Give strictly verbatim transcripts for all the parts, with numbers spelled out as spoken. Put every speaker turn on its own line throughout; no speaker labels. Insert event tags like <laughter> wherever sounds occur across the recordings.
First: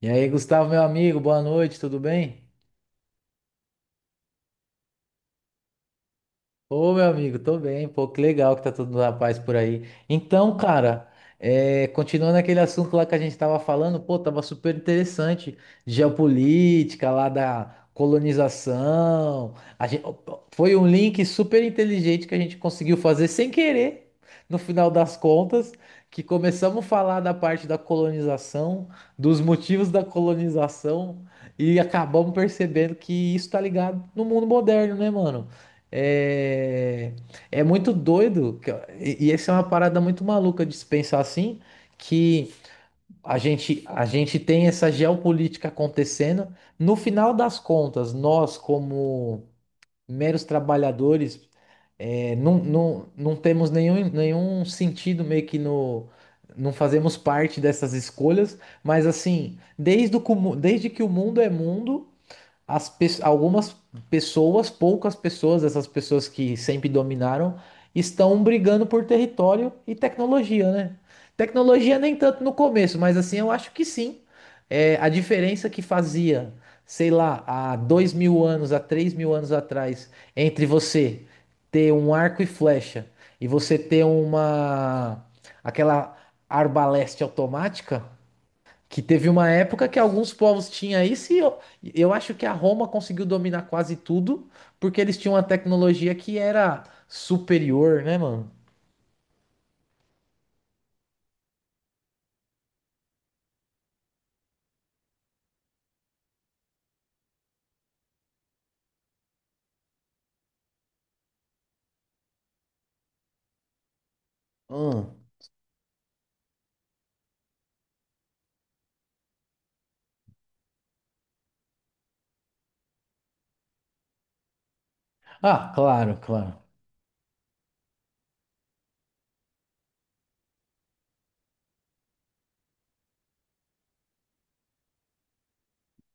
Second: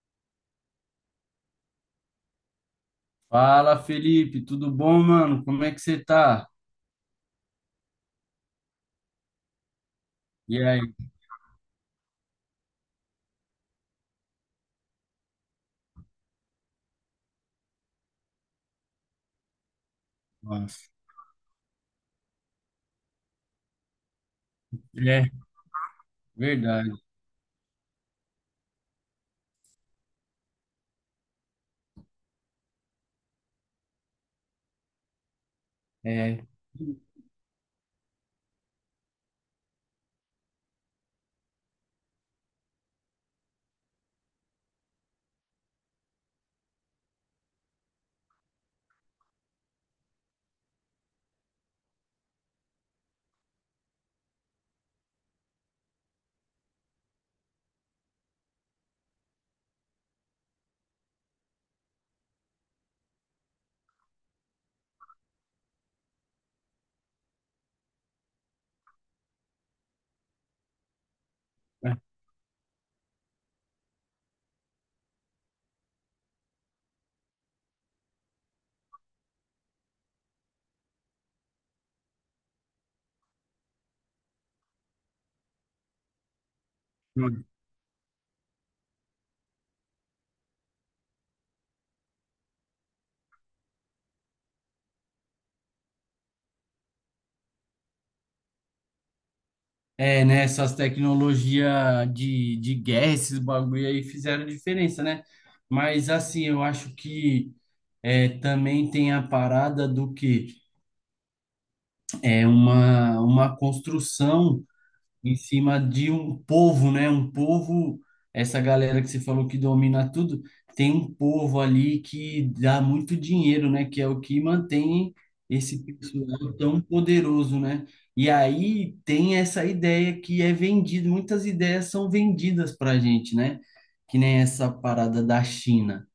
E aí, Gustavo, meu amigo, boa noite, tudo bem?
Fala, Felipe, tudo bom, mano? Como é que você tá?
Ô, meu amigo, tô bem, pô, que legal que tá todo na paz por aí. Então,
E aí?
cara, é, continuando aquele assunto lá que a gente tava falando, pô, tava super interessante, geopolítica lá da colonização. a gente, Foi um
Nossa.
link super inteligente que a gente conseguiu fazer sem querer, no final das
É,
contas, que começamos a
verdade.
falar da parte da colonização, dos motivos da colonização, e acabamos percebendo que isso tá ligado no mundo moderno, né, mano?
É.
É, é muito doido, que- e, e essa é uma parada muito maluca de se pensar assim, que a gente, a gente tem essa geopolítica acontecendo. No final das contas, nós, como meros trabalhadores, é, não, não, não temos nenhum, nenhum sentido meio que no. Não fazemos parte dessas escolhas, mas assim, desde, o, comu- desde que o mundo é mundo, as pe- algumas pessoas, poucas pessoas, essas pessoas que sempre dominaram, estão brigando por território e tecnologia, né? Tecnologia nem tanto no começo, mas assim eu acho que sim. É, a diferença que fazia, sei lá, há dois mil anos, há três mil anos atrás, entre você ter um arco e flecha e você ter uma aquela arbaleste automática. Que teve uma época que alguns povos tinham isso e eu, eu acho que a Roma conseguiu dominar quase tudo porque eles tinham uma tecnologia que era superior, né, mano?
É, né? Essas tecnologias de, de guerra, esses bagulho aí fizeram diferença, né? Mas assim, eu acho que é, também tem a parada do que é uma, uma construção
Hum.
em cima de um povo, né? Um povo, essa galera que você falou que domina tudo, tem um povo ali que dá muito dinheiro, né? Que é o que mantém
Ah,
esse
claro,
pessoal
claro.
tão poderoso, né? E aí tem essa ideia que é vendida, muitas ideias são vendidas para a gente, né? Que nem essa parada da China.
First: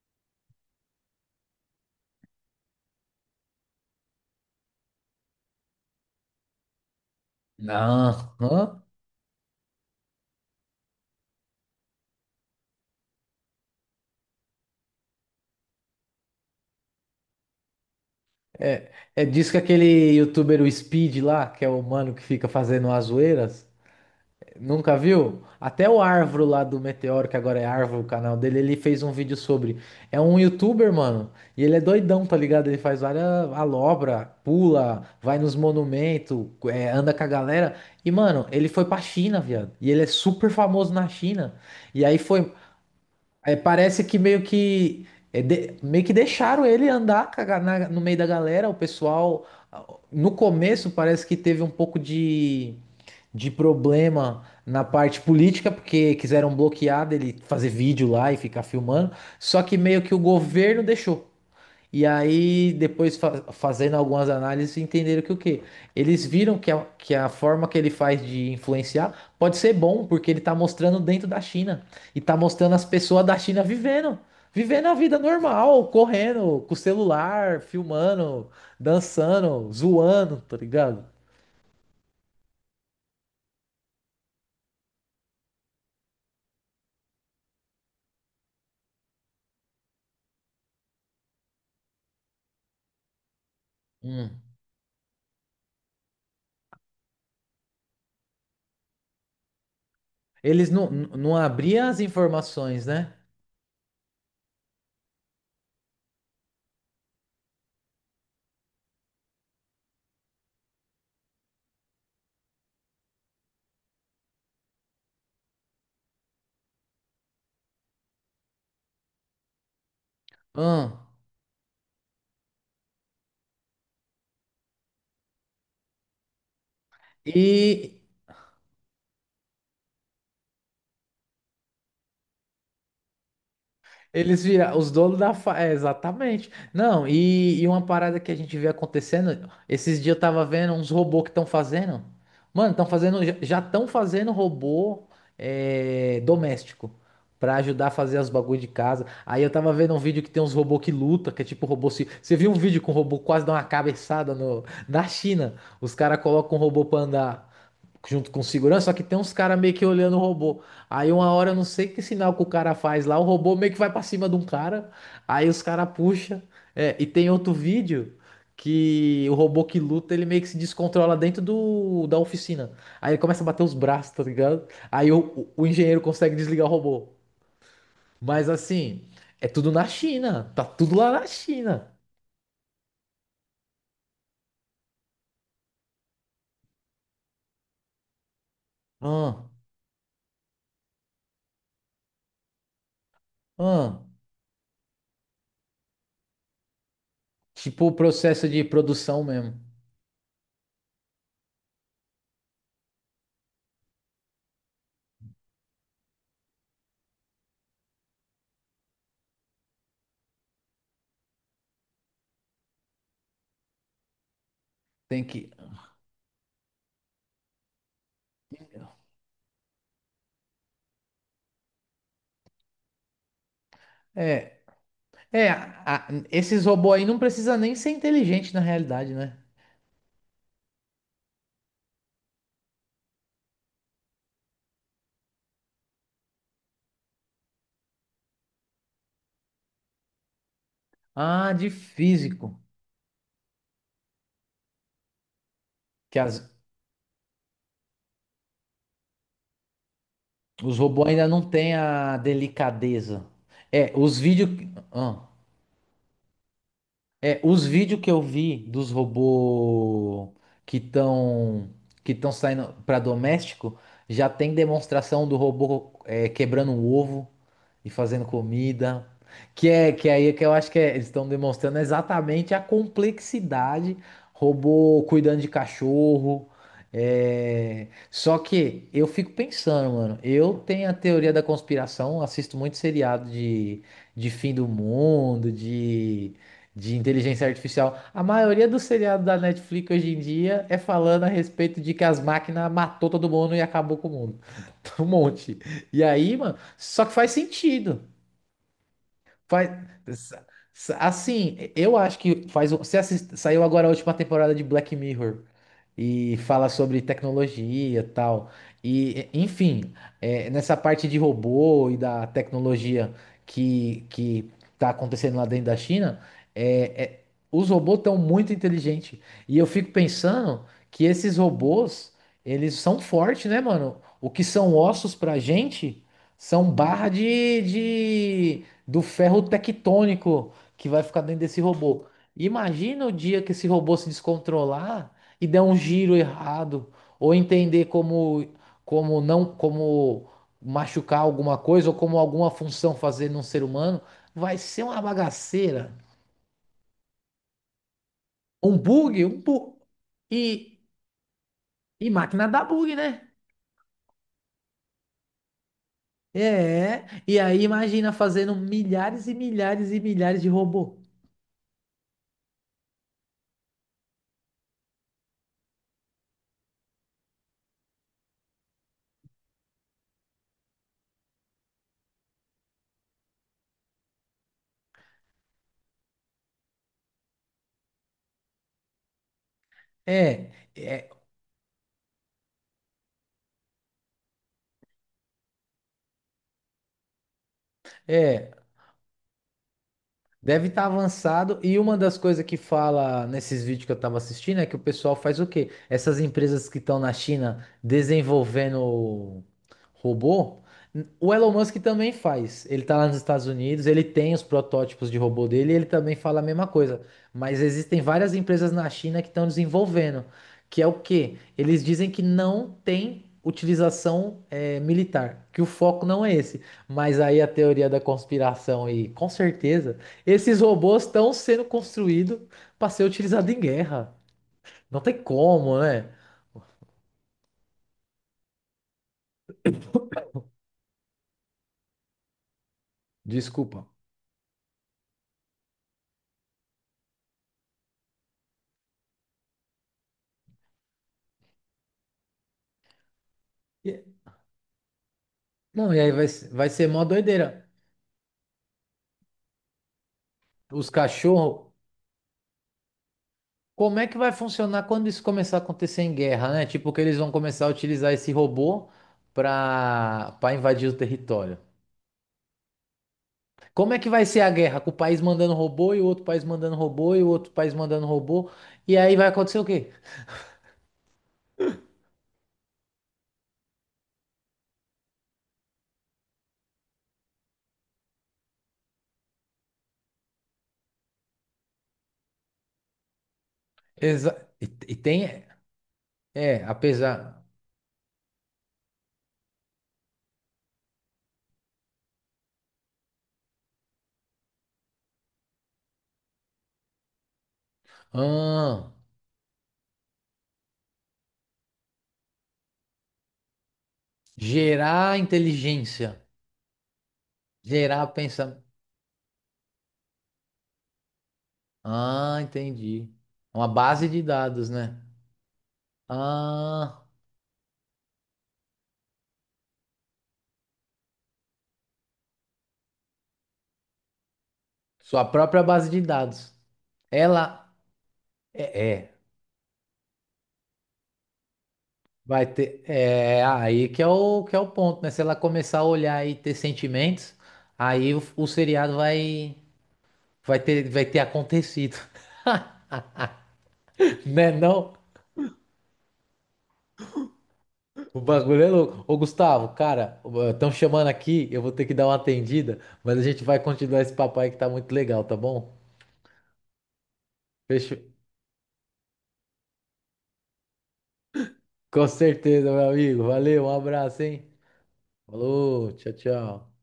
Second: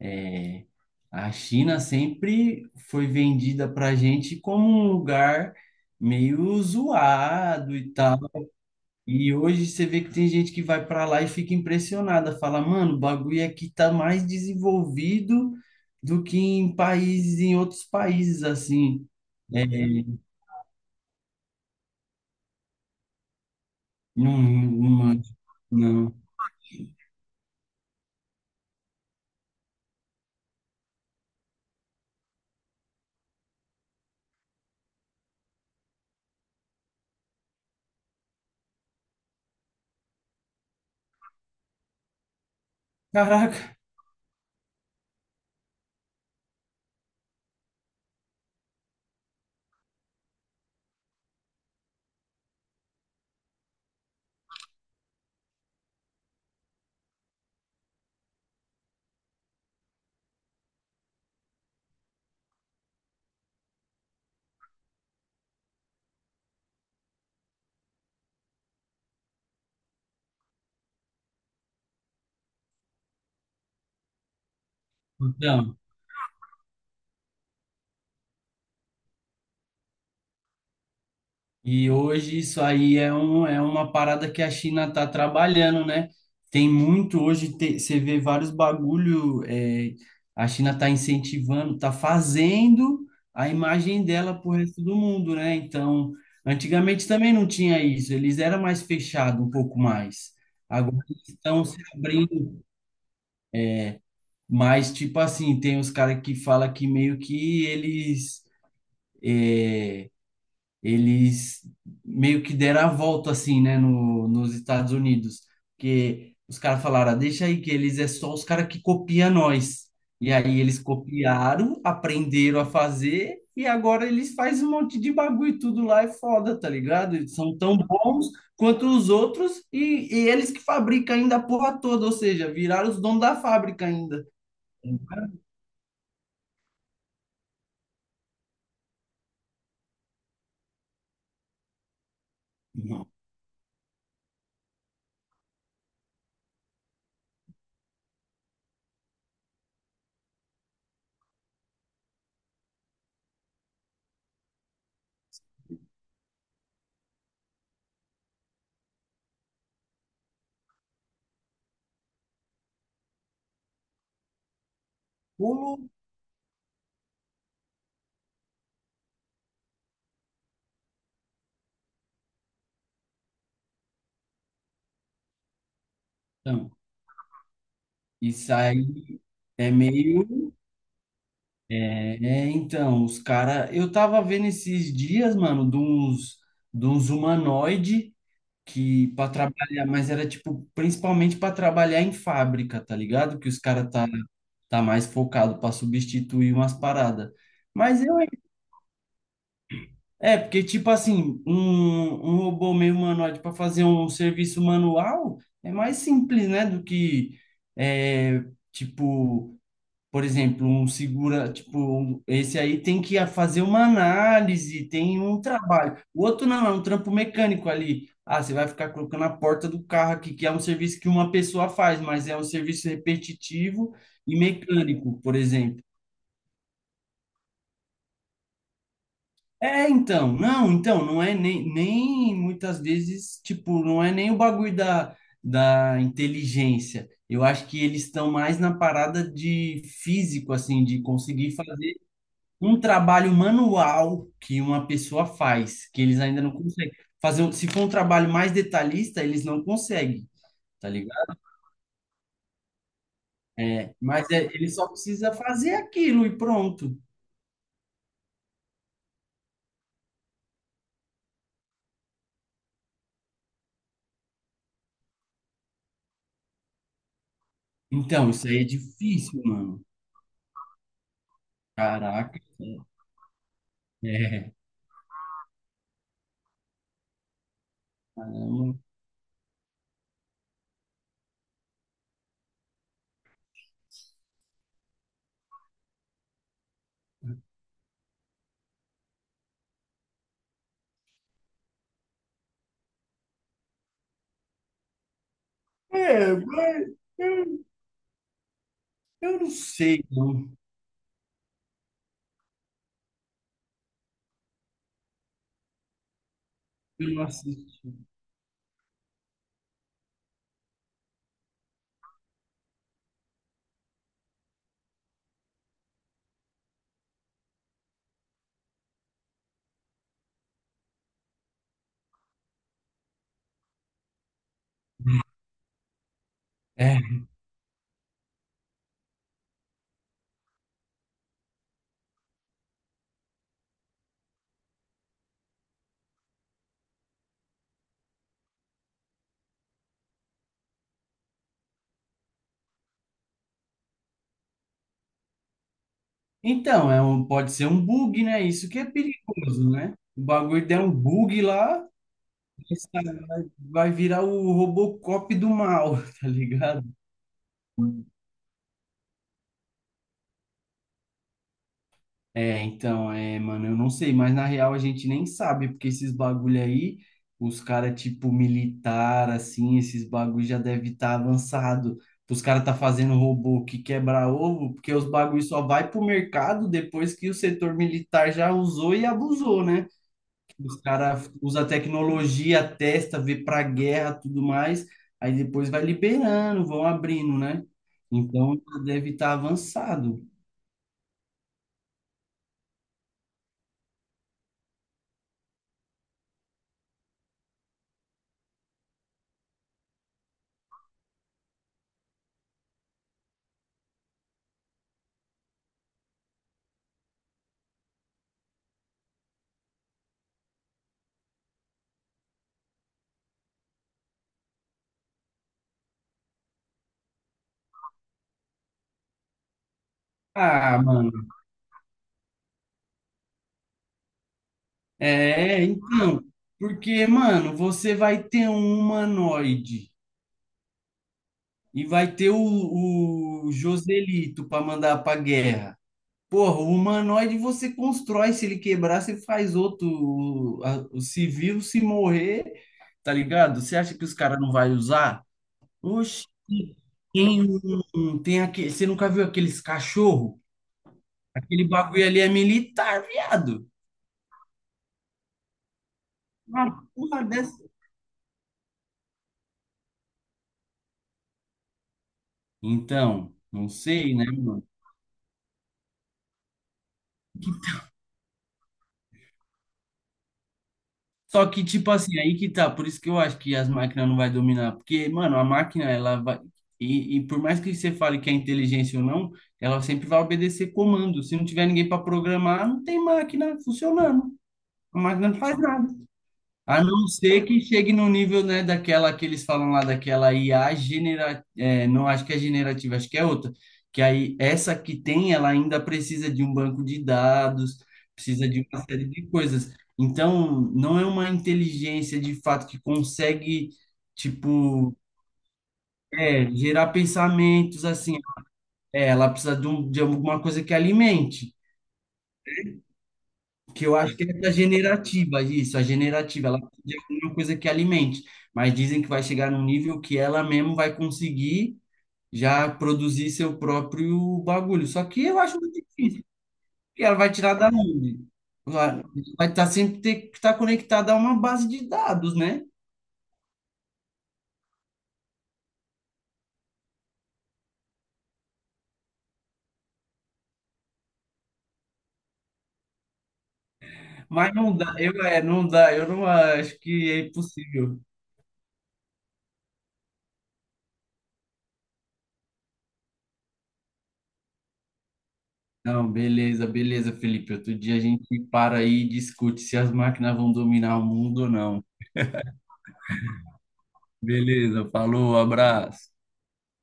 É, a China sempre foi vendida para a gente como um lugar meio zoado e tal
Aham.
e hoje você vê que tem gente que vai para lá e fica impressionada, fala, mano, o bagulho aqui tá mais desenvolvido do que em países, em outros países,
É,
assim.
é disso que
É,
aquele youtuber, o Speed lá, que é o mano que fica fazendo as zoeiras.
não,
Nunca
não,
viu? Até o
não.
Arvro lá do Meteoro, que agora é Arvro o canal dele, ele fez um vídeo sobre. É um youtuber, mano. E ele é doidão, tá ligado? Ele faz várias alobra, pula, vai nos monumentos, é, anda com a galera. E, mano, ele foi pra China, viado. E ele é super famoso na China. E aí foi, é,
Caraca,
parece que meio que, é, de- meio que deixaram ele andar com a ga-, na-, no meio da galera. O pessoal, ah, no começo parece que teve um pouco de, de, problema na parte política, porque quiseram bloquear dele fazer vídeo lá e ficar filmando. Só que meio que o governo deixou. E aí, depois fa- fazendo algumas análises, entenderam que o quê? Eles viram que a, que a forma que ele faz de influenciar pode ser bom, porque ele tá mostrando dentro da China. E tá mostrando as pessoas da China vivendo. Vivendo a vida
então,
normal, correndo, com o celular, filmando, dançando, zoando, tá ligado?
e hoje isso aí é, um, é uma parada que a China está trabalhando, né? Tem muito hoje, te- você vê vários bagulho, é, a China está incentivando, está fazendo a imagem dela
Hum.
para o resto do mundo, né? Então, antigamente também não tinha isso, eles eram mais fechados um pouco mais.
Eles não,
Agora
não
eles
não
estão se
abriam as
abrindo
informações, né?
mais, tipo assim, tem os caras que falam que meio que eles eles meio que deram a volta assim, né, no, nos Estados Unidos, porque os caras falaram, "Ah, deixa aí que eles é só os caras que copia nós. E aí eles
Hum.
copiaram, aprenderam a fazer e agora eles fazem um monte de bagulho e tudo lá é foda, tá ligado? Eles são tão
E,
bons quanto os outros e, e eles que fabricam ainda a porra toda, ou seja, viraram os donos da fábrica ainda.
Eles viram os
Um
donos da fa-, é, exatamente. Não, e, e uma parada que a gente vê acontecendo, esses dias eu tava vendo uns robôs que estão fazendo. Mano, estão fazendo, já estão fazendo robô, é, doméstico pra ajudar a fazer os bagulho de casa. Aí eu tava vendo um vídeo que tem uns robôs que luta, que é tipo robô se, você viu um vídeo com um robô quase dá uma cabeçada no, na China? Os caras colocam um robô pra andar junto com segurança, só que tem uns caras meio que olhando o robô. Aí uma hora, eu não sei que sinal que o cara faz lá, o robô meio que vai pra cima de um cara, aí os
pulo,
caras puxa. É, e tem outro vídeo que o robô que luta, ele meio que se descontrola dentro do, da oficina. Aí ele começa a bater os braços, tá ligado? Aí o, o o engenheiro consegue desligar o
então,
robô. Mas
isso
assim,
aí
é tudo
é
na
meio
China, tá tudo lá na China.
é, é, então, os caras. Eu tava vendo esses dias, mano, de uns, de uns humanoide que para
Ah,
trabalhar, mas era tipo, principalmente para trabalhar em fábrica, tá ligado? Que os caras
ah.
tá, tá mais focado para substituir umas paradas.
Tipo o
Mas eu.
processo de produção mesmo.
É, porque, tipo assim, um, um robô meio humanoide para fazer um serviço manual é mais simples, né? Do que, é, tipo, por exemplo, um segura, tipo, um- esse aí tem que a- fazer uma análise, tem
Tem
um
que.
trabalho. O outro não, é um trampo mecânico ali. Ah, você vai ficar colocando a porta do carro aqui, que é um serviço que uma pessoa faz, mas é um serviço repetitivo e
É,
mecânico, por
é,
exemplo.
a-, esses robôs aí não precisa nem ser inteligente na realidade, né?
É, então, não, então, não é nem, nem muitas vezes, tipo, não é nem o bagulho da, da inteligência. Eu acho que eles estão mais na parada de físico, assim, de conseguir
Ah, de
fazer
físico.
um trabalho manual que uma pessoa faz, que
Que
eles ainda não
as-,
conseguem fazer. um- Se for um trabalho mais detalhista, eles não conseguem,
os
tá
robôs ainda
ligado?
não têm a delicadeza. É,
É,
os
mas é-
vídeos,
ele só precisa fazer aquilo e pronto.
é, os vídeos que eu vi dos robôs que estão, que estão saindo para doméstico já tem demonstração do robô, é, quebrando um ovo e fazendo
Então, isso aí é
comida.
difícil,
Que
mano.
é, que é aí que eu acho que é-, eles estão demonstrando
Caraca.
exatamente a complexidade,
É,
robô cuidando de cachorro. É. Só
caramba.
que eu fico pensando, mano, eu tenho a teoria da conspiração, assisto muito seriado de, de fim do mundo, de, de inteligência artificial. A maioria dos seriados da Netflix hoje em dia é falando a respeito de que as máquinas matou todo mundo e acabou com o mundo. <laughs> Um monte. E
É,
aí, mano.
mas
Só que faz
eu,
sentido.
eu não
Faz,
sei, não.
assim, eu acho que faz. um- Você assist- saiu agora a última temporada de Black Mirror e fala sobre
Eu não assisti.
tecnologia e tal. E, e- enfim, é, nessa parte de robô e da tecnologia que, que tá acontecendo lá dentro da China, é, é-, os robôs estão muito inteligentes. E eu fico pensando que esses robôs, eles são fortes, né, mano? O que são ossos pra gente são
É.
barra de, de do ferro tectônico que vai ficar dentro desse robô. Imagina o dia que esse robô se descontrolar e der um giro errado, ou entender como, como não, como machucar alguma coisa, ou como alguma função fazer num ser humano, vai ser uma bagaceira.
Então, é um, pode ser um bug, né? Isso
Um
que é
bug, um
perigoso,
bu
né? O bagulho
e,
der um bug lá.
e máquina dá
Esse
bug, né?
cara vai vai virar o Robocop do mal, <laughs> tá ligado?
É, e aí imagina fazendo milhares e milhares e milhares de robô.
É, então, é, mano, eu não sei, mas na real a gente nem sabe, porque esses bagulho aí, os cara tipo militar, assim, esses bagulho já deve estar avançado. Os cara tá fazendo robô que quebra ovo, porque os bagulho só vai pro mercado depois que o setor militar já usou e abusou, né?
É,
Os
é,
caras usam tecnologia, testa, vê pra guerra, tudo mais. Aí depois vai liberando, vão abrindo, né?
é.
Então deve estar avançado.
Deve estar avançado. E uma das coisas que fala nesses vídeos que eu estava assistindo é que o pessoal faz o quê? Essas empresas que estão na China desenvolvendo robô, o Elon Musk também faz. Ele está lá nos Estados Unidos, ele tem os protótipos de robô dele, e ele também fala a mesma coisa. Mas existem várias empresas na China que estão desenvolvendo, que é o quê? Eles dizem que não tem utilização, eh, militar, que o foco não é esse. Mas aí a teoria da conspiração, e com certeza. Esses
Ah,
robôs
mano.
estão sendo construídos para ser utilizado em guerra. Não tem
É,
como, né?
então. Porque, mano, você vai ter um humanoide e vai ter o, o
Desculpa.
Joselito pra mandar pra guerra. Porra, o humanoide você constrói. Se ele quebrar, você faz outro. O, a- o- se se morrer, tá ligado? Você acha que os
E-
caras não vai usar?
Não, e aí
Oxi,
vai, se- vai ser mó
tem,
doideira.
um- tem aquele, você nunca viu aqueles cachorro?
Os
Aquele
cachorros,
bagulho ali é militar, viado.
como é que vai funcionar quando isso começar a acontecer em guerra, né?
Uma
Tipo, que eles
porra
vão
dessa.
começar a utilizar esse robô para para invadir o território.
Então, não
Como é que
sei,
vai
né,
ser a
mano?
guerra? Com o país mandando robô e o outro país mandando robô e o outro país mandando robô. E aí vai acontecer o quê?
Só que, tipo assim, aí que tá. Por isso que eu acho que as máquinas não vai dominar. Porque, mano, a máquina, ela vai. E, e por mais que você fale que é inteligência ou não, ela sempre vai obedecer comando. Se não tiver ninguém para programar, não tem máquina funcionando.
Exa-, e, e
A máquina não
tem.
faz nada.
É,
A não
apesar.
ser que chegue no nível, né, daquela que eles falam lá, daquela I A generativa, não acho que é generativa, acho que é outra, que aí essa que tem, ela ainda precisa de um banco de dados, precisa de uma
Ah.
série de coisas. Então, não é uma inteligência de fato que consegue, tipo,
Gerar inteligência.
é, gerar pensamentos
Gerar
assim.
pensamento.
É, ela precisa de, um, de alguma coisa que alimente.
Ah, entendi. É, uma
Que eu
base
acho
de
que é a
dados, né?
generativa, isso, a generativa, ela precisa de
Ah,
alguma coisa que alimente, mas dizem que vai chegar num nível que ela mesmo vai conseguir já produzir seu próprio bagulho. Só
sua
que eu acho
própria
muito
base de
difícil,
dados.
porque ela vai tirar da
Ela
onde?
é, é,
Vai estar sempre ter que estar conectada a uma base de dados,
vai
né?
ter. É, é aí que é o, que é o ponto, né? Se ela começar a olhar e ter sentimentos, aí o, o seriado vai, vai ter, vai ter acontecido. <laughs> Né,
Mas não
não?
dá, eu é, não dá, eu não acho que é impossível.
O bagulho é louco. Ô, Gustavo, cara, estão chamando aqui, eu vou ter que dar uma atendida, mas a gente vai continuar esse papo aí que tá muito legal, tá bom?
Não, beleza, beleza, Felipe. Outro dia
Fechou.
a gente para aí e discute se as máquinas vão dominar o mundo ou não.
Com certeza, meu amigo. Valeu, um abraço, hein?
Beleza, falou,
Falou,
abraço.
tchau, tchau.